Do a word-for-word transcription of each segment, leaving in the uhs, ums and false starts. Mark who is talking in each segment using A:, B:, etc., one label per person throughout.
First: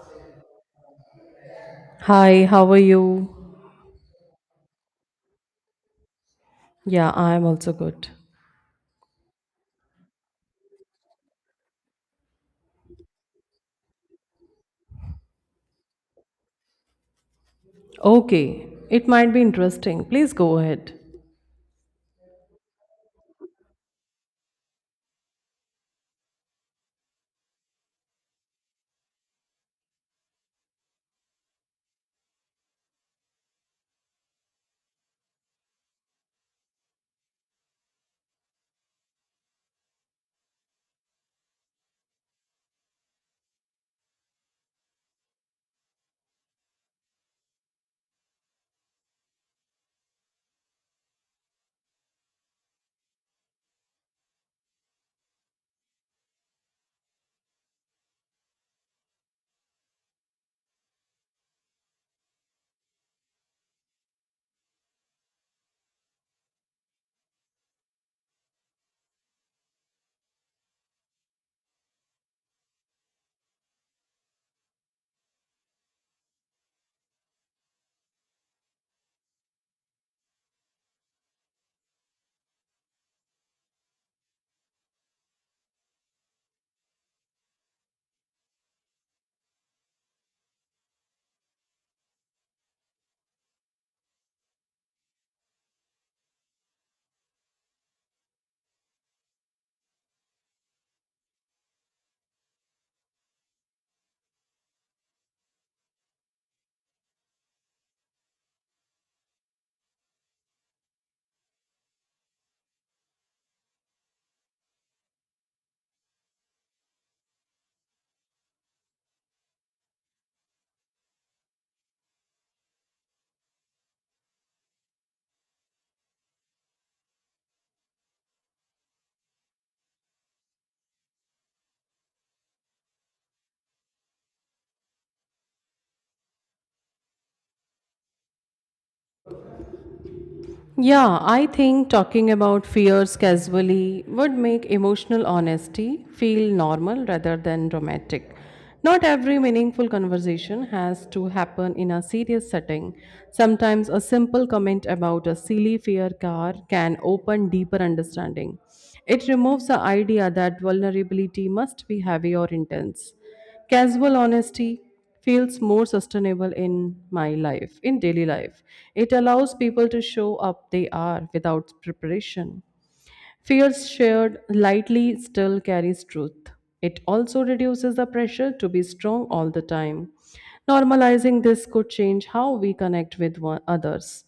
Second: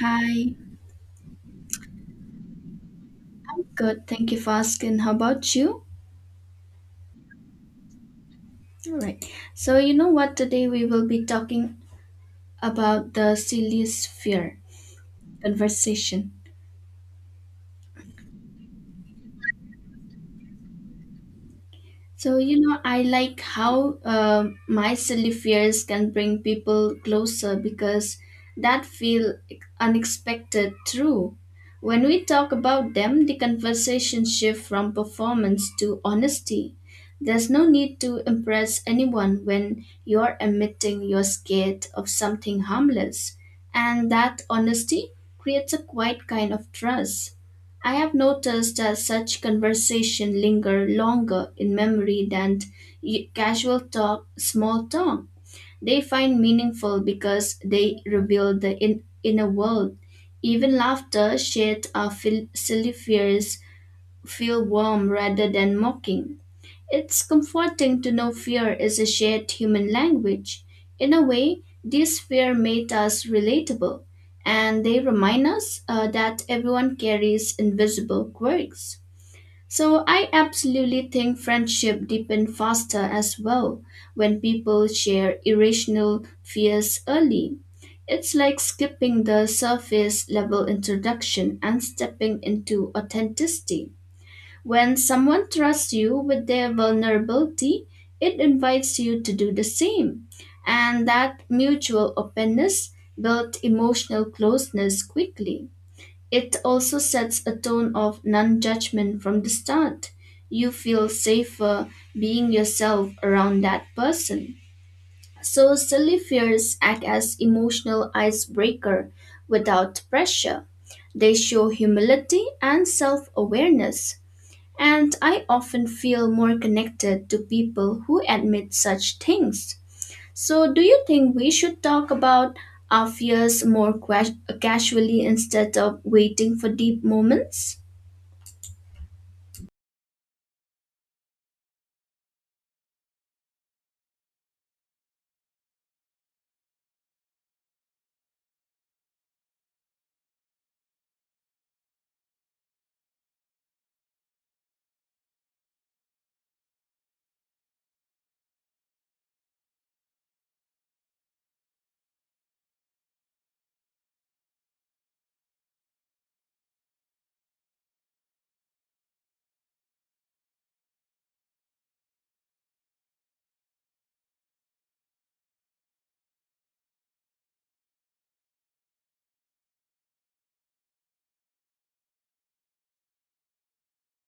A: Hi,
B: Hi, how are you?
A: I'm good. Thank you for asking. How about you?
B: Yeah, I'm also good.
A: All right. So, you know what? Today we will be talking about the silliest fear conversation.
B: Okay, it might be interesting. Please go ahead.
A: So, you know, I like how uh my silly fears can bring people closer because that feel unexpected true. When we talk about them, the conversation shift from performance to honesty. There's no need to impress anyone when you're admitting you're scared of something harmless. And that honesty creates a quiet kind of trust. I have noticed that such conversation linger longer in memory than y- casual talk, small talk. They find meaningful because they reveal the in, inner world. Even laughter shared or fil- silly fears feel warm rather than mocking. It's comforting to know fear is a shared human language. In a way, these fears made us relatable, and they remind us uh, that everyone carries invisible quirks. So I absolutely think friendship deepen faster as well when people share irrational fears early. It's like skipping the surface level introduction and stepping into authenticity. When someone trusts you with their vulnerability, it invites you to do the same. And that mutual openness builds emotional closeness quickly. It also sets a tone of non judgment from the start. You feel safer being yourself around that person. So, silly fears act as emotional icebreaker without pressure. They show humility and self awareness. And I often feel more connected to people who admit such things. So, do you think we should talk about our fears more ques- casually instead of waiting for deep moments?
B: Yeah, I think talking about fears casually would make emotional honesty feel normal rather than dramatic. Not every meaningful conversation has to happen in a serious setting. Sometimes a simple comment about a silly fear car can open deeper understanding. It removes the idea that vulnerability must be heavy or intense. Casual honesty feels more sustainable in my life, in daily life. It allows people to show up they are without preparation. Fears shared lightly still carries truth. It also reduces the pressure to be strong all the time. Normalizing this could change how we connect with one, others.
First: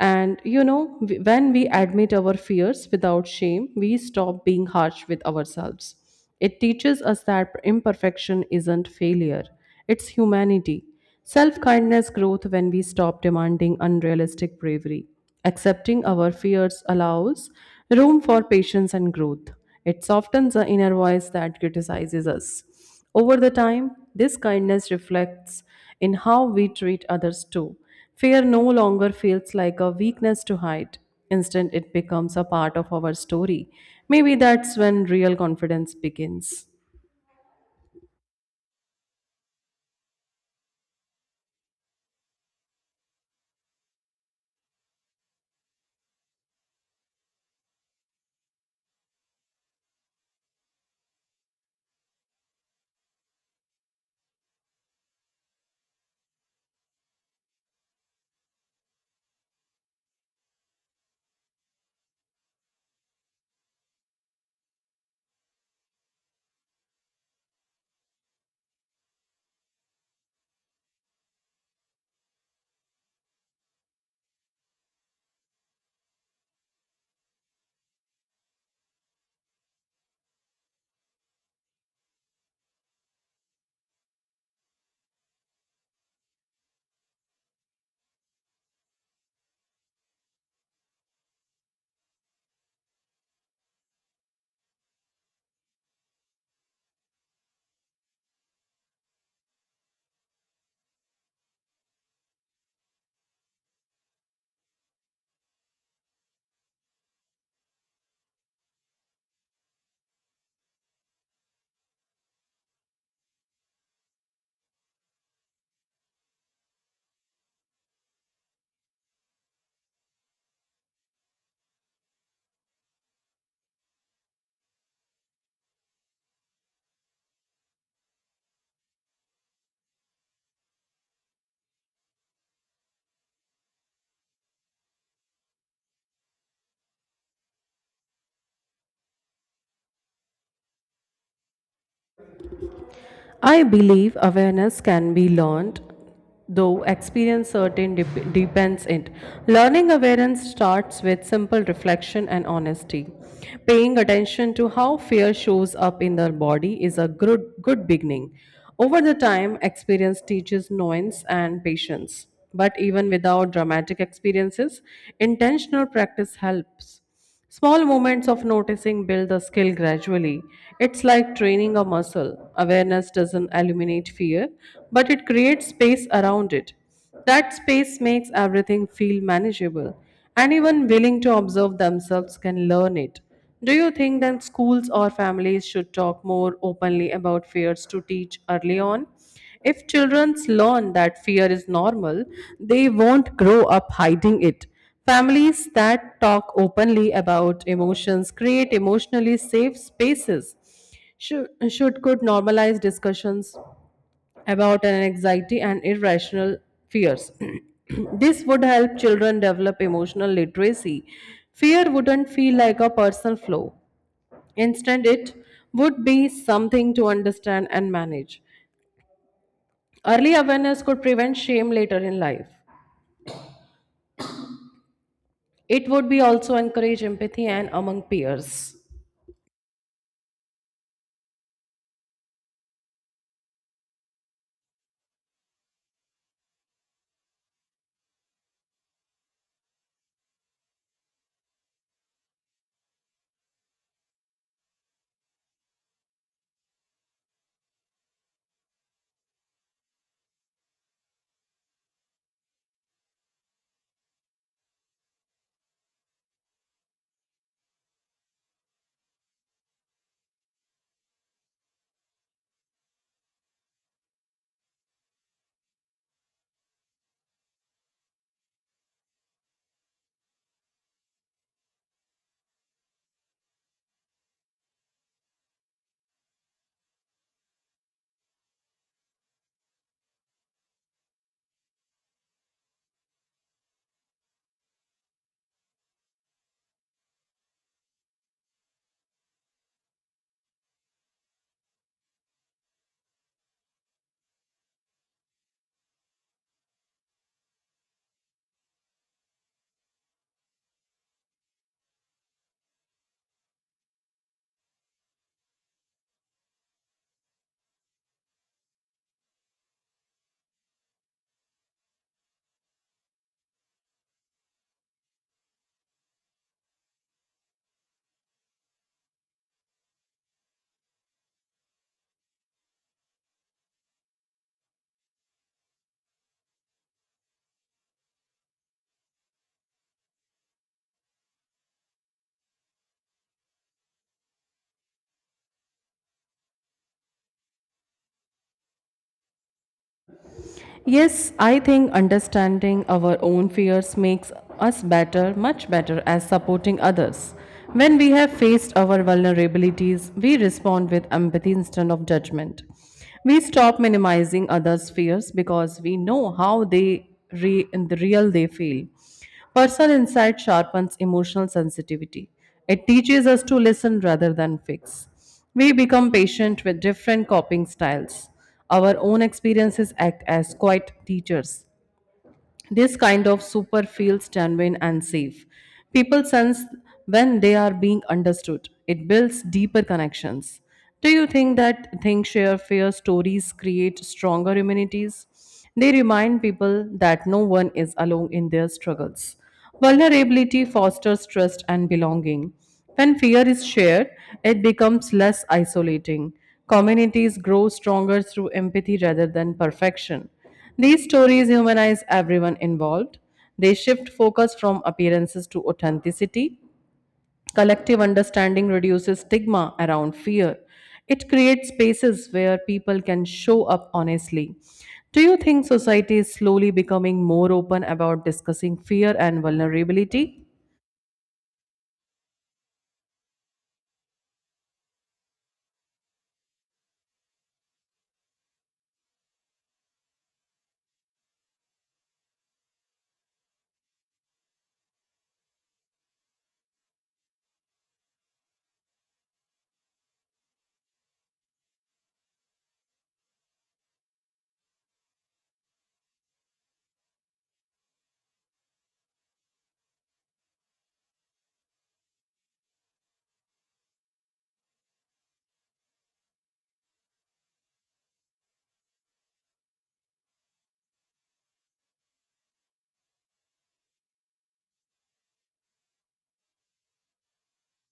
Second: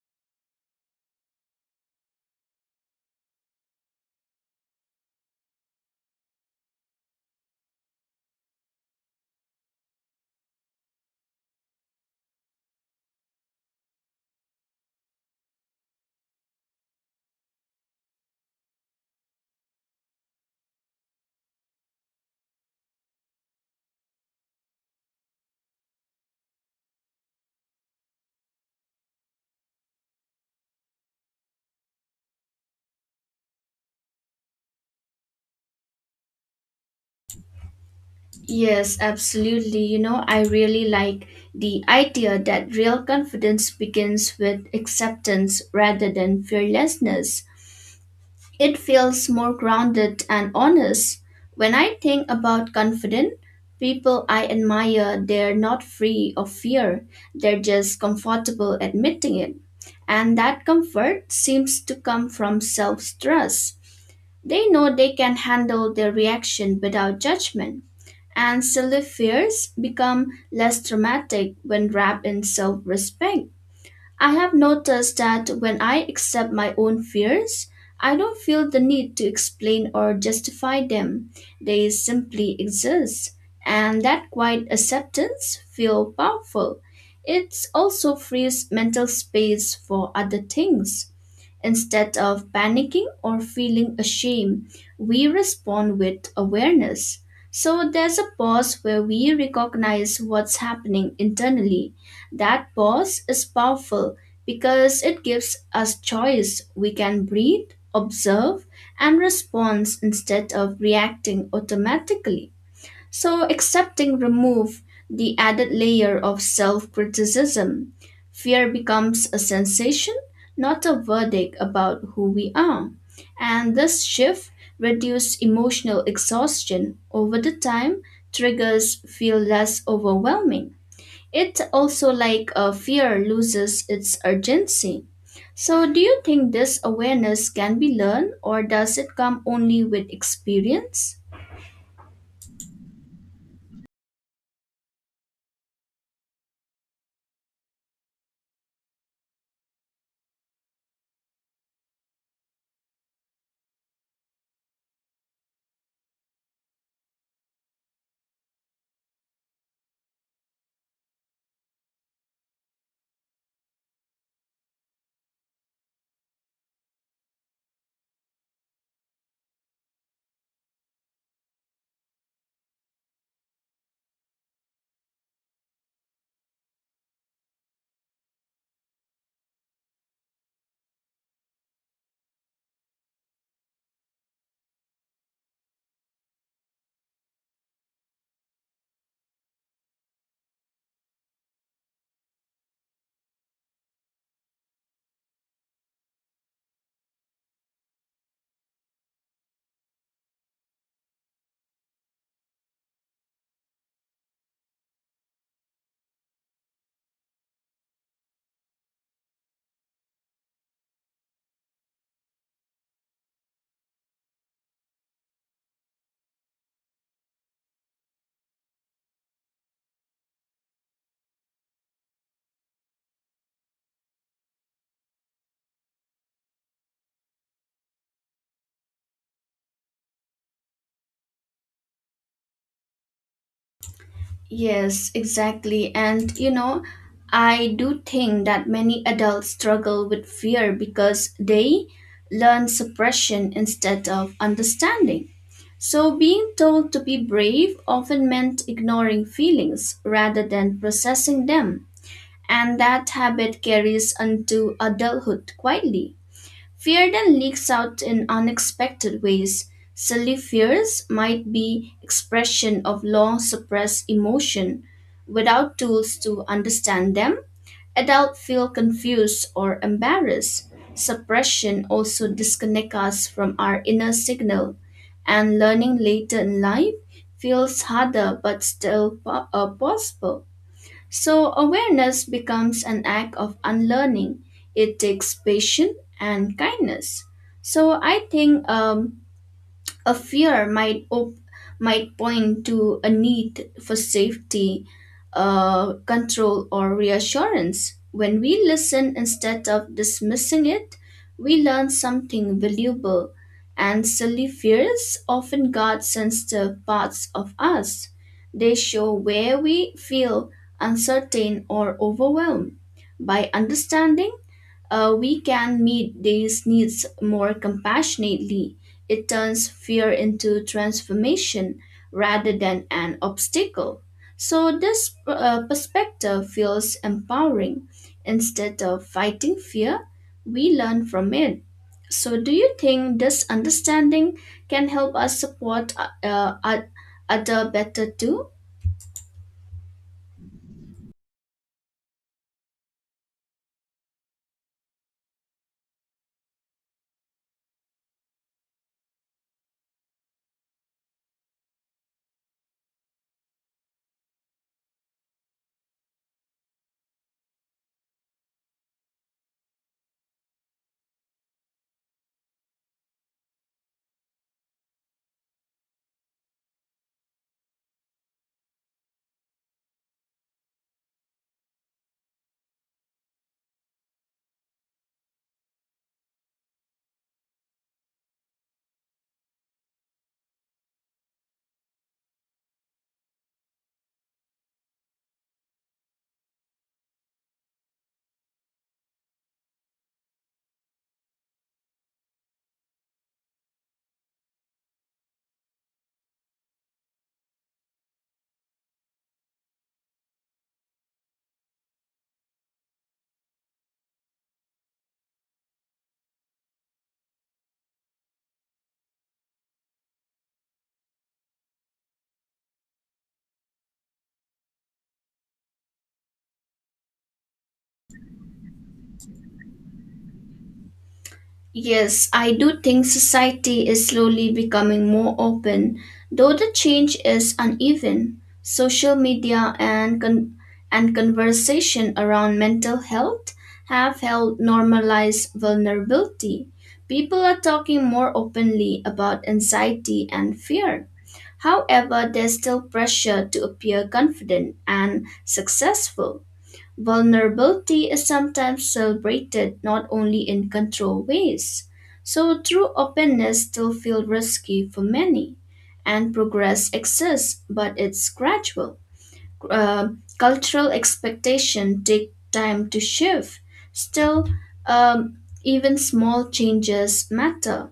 B: And you know, w- When we admit our fears without shame, we stop being harsh with ourselves. It teaches us that imperfection isn't failure, it's humanity. Self kindness growth when we stop demanding unrealistic bravery. Accepting our fears allows room for patience and growth. It softens the inner voice that criticizes us. Over the time, this kindness reflects in how we treat others too. Fear no longer feels like a weakness to hide. Instead, it becomes a part of our story. Maybe that's when real confidence begins.
A: Yes, absolutely. You know, I really like the idea that real confidence begins with acceptance rather than fearlessness. It feels more grounded and honest. When I think about confident people I admire, they're not free of fear, they're just comfortable admitting it. And that comfort seems to come from self trust. They know they can handle their reaction without judgment. And silly fears become less traumatic when wrapped in self respect. I have noticed that when I accept my own fears, I don't feel the need to explain or justify them. They simply exist, and that quiet acceptance feels powerful. It also frees mental space for other things. Instead of panicking or feeling ashamed, we respond with awareness. So there's a pause where we recognize what's happening internally. That pause is powerful because it gives us choice. We can breathe, observe, and respond instead of reacting automatically. So accepting remove the added layer of self-criticism. Fear becomes a sensation, not a verdict about who we are. And this shift reduces emotional exhaustion over the time, triggers feel less overwhelming. It also like a fear loses its urgency. So do you think this awareness can be learned or does it come only with experience?
B: I believe awareness can be learned, though experience certain dep- depends it. Learning awareness starts with simple reflection and honesty. Paying attention to how fear shows up in the body is a good, good beginning. Over the time, experience teaches nuance and patience. But even without dramatic experiences, intentional practice helps. Small moments of noticing build the skill gradually. It's like training a muscle. Awareness doesn't eliminate fear, but it creates space around it. That space makes everything feel manageable. Anyone willing to observe themselves can learn it. Do you think that schools or families should talk more openly about fears to teach early on? If children learn that fear is normal, they won't grow up hiding it. Families that talk openly about emotions create emotionally safe spaces. Should, should Could normalize discussions about an anxiety and irrational fears. This would help children develop emotional literacy. Fear wouldn't feel like a personal flaw. Instead, it would be something to understand and manage. Early awareness could prevent shame later in life. It would be also encourage empathy and among peers.
A: Yes, exactly. And you know, I do think that many adults struggle with fear because they learn suppression instead of understanding. So, being told to be brave often meant ignoring feelings rather than processing them. And that habit carries into adulthood quietly. Fear then leaks out in unexpected ways. Silly fears might be expression of long suppressed emotion. Without tools to understand them, adults feel confused or embarrassed. Suppression also disconnects us from our inner signal, and learning later in life feels harder but still po- uh, possible. So awareness becomes an act of unlearning. It takes patience and kindness. So I think um, a fear might op- might point to a need for safety, uh, control, or reassurance. When we listen instead of dismissing it, we learn something valuable, and silly fears often guard sensitive parts of us. They show where we feel uncertain or overwhelmed. By understanding, uh, we can meet these needs more compassionately. It turns fear into transformation rather than an obstacle. So, this uh, perspective feels empowering. Instead of fighting fear, we learn from it. So, do you think this understanding can help us support uh, uh, other better too?
B: Yes, I think understanding our own fears makes us better, much better, as supporting others. When we have faced our vulnerabilities, we respond with empathy instead of judgment. We stop minimizing others' fears because we know how they re- in the real they feel. Personal insight sharpens emotional sensitivity. It teaches us to listen rather than fix. We become patient with different coping styles. Our own experiences act as quiet teachers. This kind of super feels genuine and safe. People sense when they are being understood. It builds deeper connections. Do you think that think share fear stories create stronger immunities? They remind people that no one is alone in their struggles. Vulnerability fosters trust and belonging. When fear is shared, it becomes less isolating. Communities grow stronger through empathy rather than perfection. These stories humanize everyone involved. They shift focus from appearances to authenticity. Collective understanding reduces stigma around fear. It creates spaces where people can show up honestly. Do you think society is slowly becoming more open about discussing fear and vulnerability?
A: Yes, I do think society is slowly becoming more open, though the change is uneven. Social media and con- and conversation around mental health have helped normalize vulnerability. People are talking more openly about anxiety and fear. However, there's still pressure to appear confident and successful. Vulnerability is sometimes celebrated not only in controlled ways, so true openness still feels risky for many, and progress exists, but it's gradual. Uh, Cultural expectation take time to shift. Still, um, even small changes matter.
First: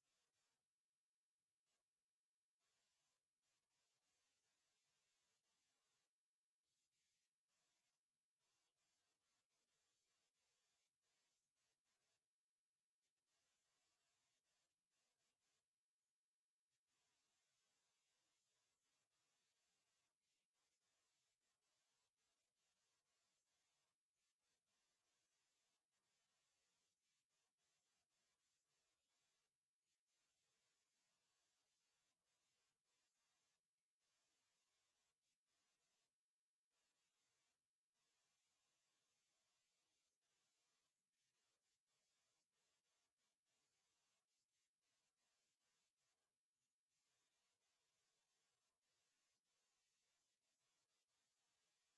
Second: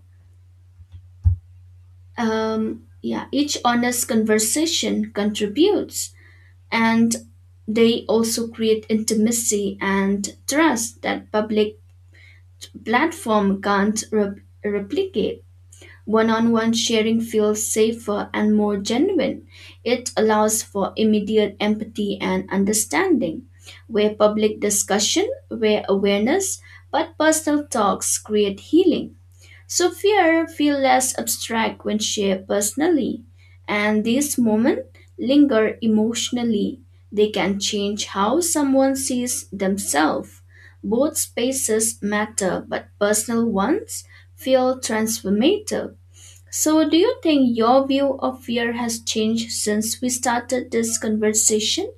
A: Um, yeah, each honest conversation contributes and they also create intimacy and trust that public platform can't re- replicate one-on-one sharing feels safer and more genuine it allows for immediate empathy and understanding where public discussion where awareness but personal talks create healing so fear feel less abstract when shared personally, and these moments linger emotionally. They can change how someone sees themselves. Both spaces matter, but personal ones feel transformative. So, do you think your view of fear has changed since we started this conversation?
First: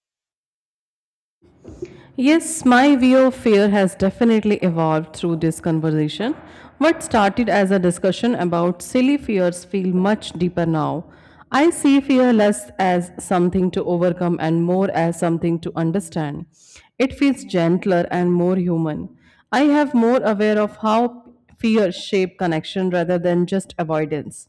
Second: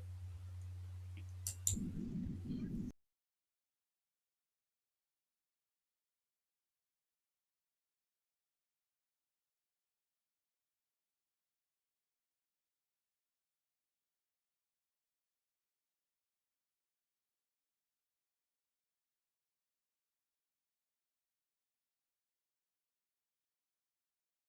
B: Yes, my view of fear has definitely evolved through this conversation. What started as a discussion about silly fears feel much deeper now. I see fear less as something to overcome and more as something to understand. It feels gentler and more human. I have more aware of how fear shape connection rather than just avoidance.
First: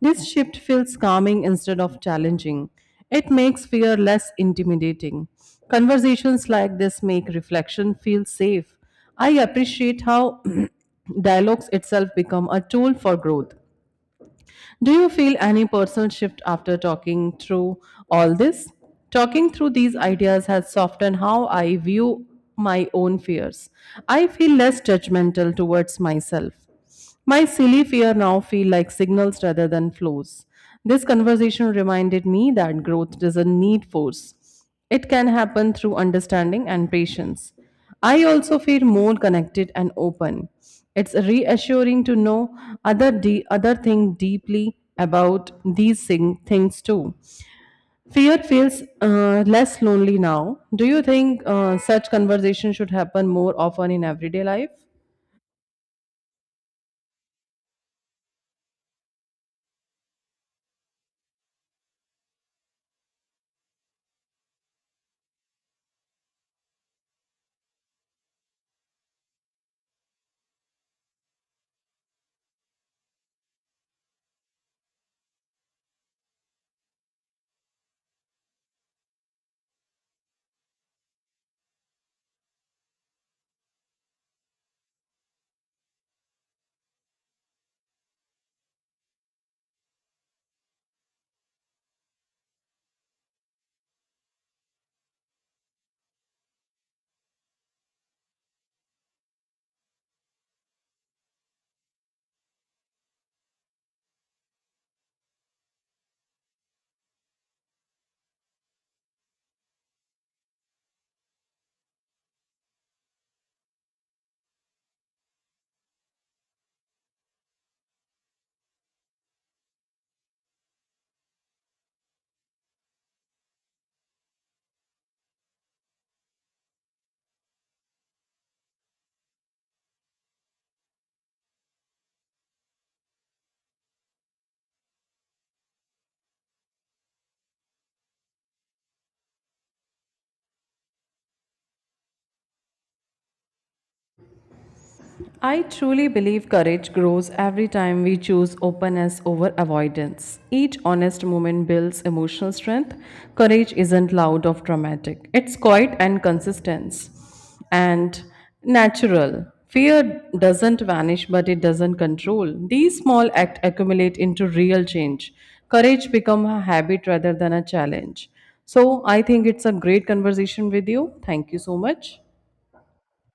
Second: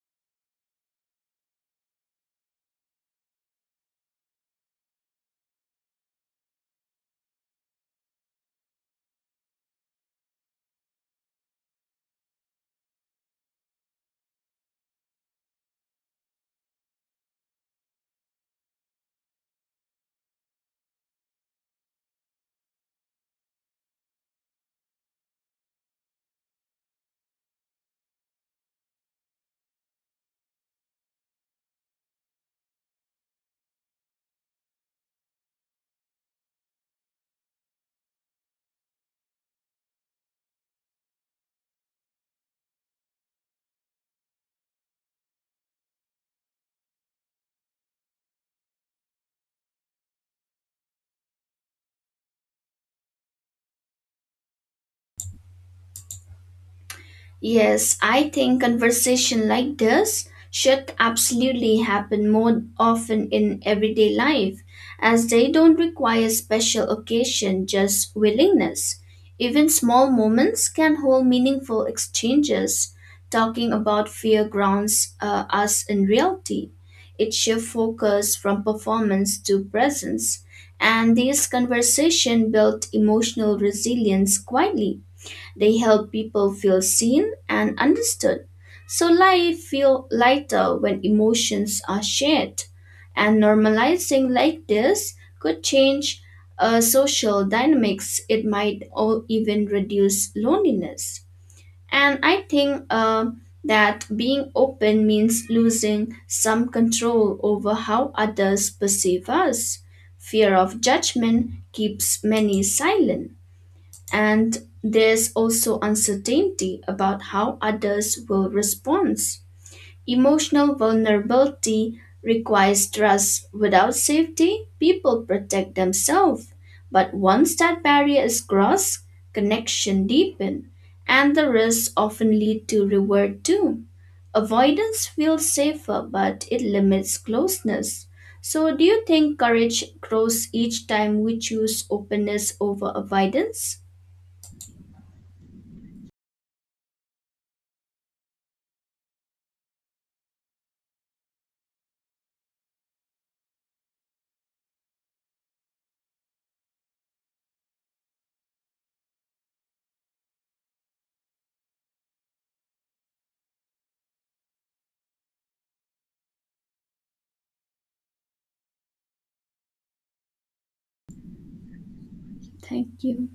B: This shift feels calming instead of challenging. It makes fear less intimidating. Conversations like this make reflection feel safe. I appreciate how dialogues itself become a tool for growth. Do you feel any personal shift after talking through all this? Talking through these ideas has softened how I view my own fears. I feel less judgmental towards myself. My silly fear now feel like signals rather than flows. This conversation reminded me that growth doesn't need force. It can happen through understanding and patience. I also feel more connected and open. It's reassuring to know other de- other thing deeply about these thing- things too. Fear feels uh, less lonely now. Do you think uh, such conversation should happen more often in everyday life?
A: Yes, I think conversation like this should absolutely happen more often in everyday life as they don't require special occasion, just willingness. Even small moments can hold meaningful exchanges. Talking about fear grounds uh, us in reality. It shifts focus from performance to presence, and these conversation build emotional resilience quietly. They help people feel seen and understood. So life feel lighter when emotions are shared. And normalizing like this could change uh, social dynamics. It might all even reduce loneliness. And I think uh, that being open means losing some control over how others perceive us. Fear of judgment keeps many silent. And there's also uncertainty about how others will respond. Emotional vulnerability requires trust. Without safety, people protect themselves. But once that barrier is crossed, connection deepens, and the risks often lead to reward too. Avoidance feels safer, but it limits closeness. So, do you think courage grows each time we choose openness over avoidance?
B: I truly believe courage grows every time we choose openness over avoidance. Each honest moment builds emotional strength. Courage isn't loud or dramatic, it's quiet and consistent and natural. Fear doesn't vanish, but it doesn't control. These small acts accumulate into real change. Courage become a habit rather than a challenge. So I think it's a great conversation with you. Thank you so much.
A: Thank you.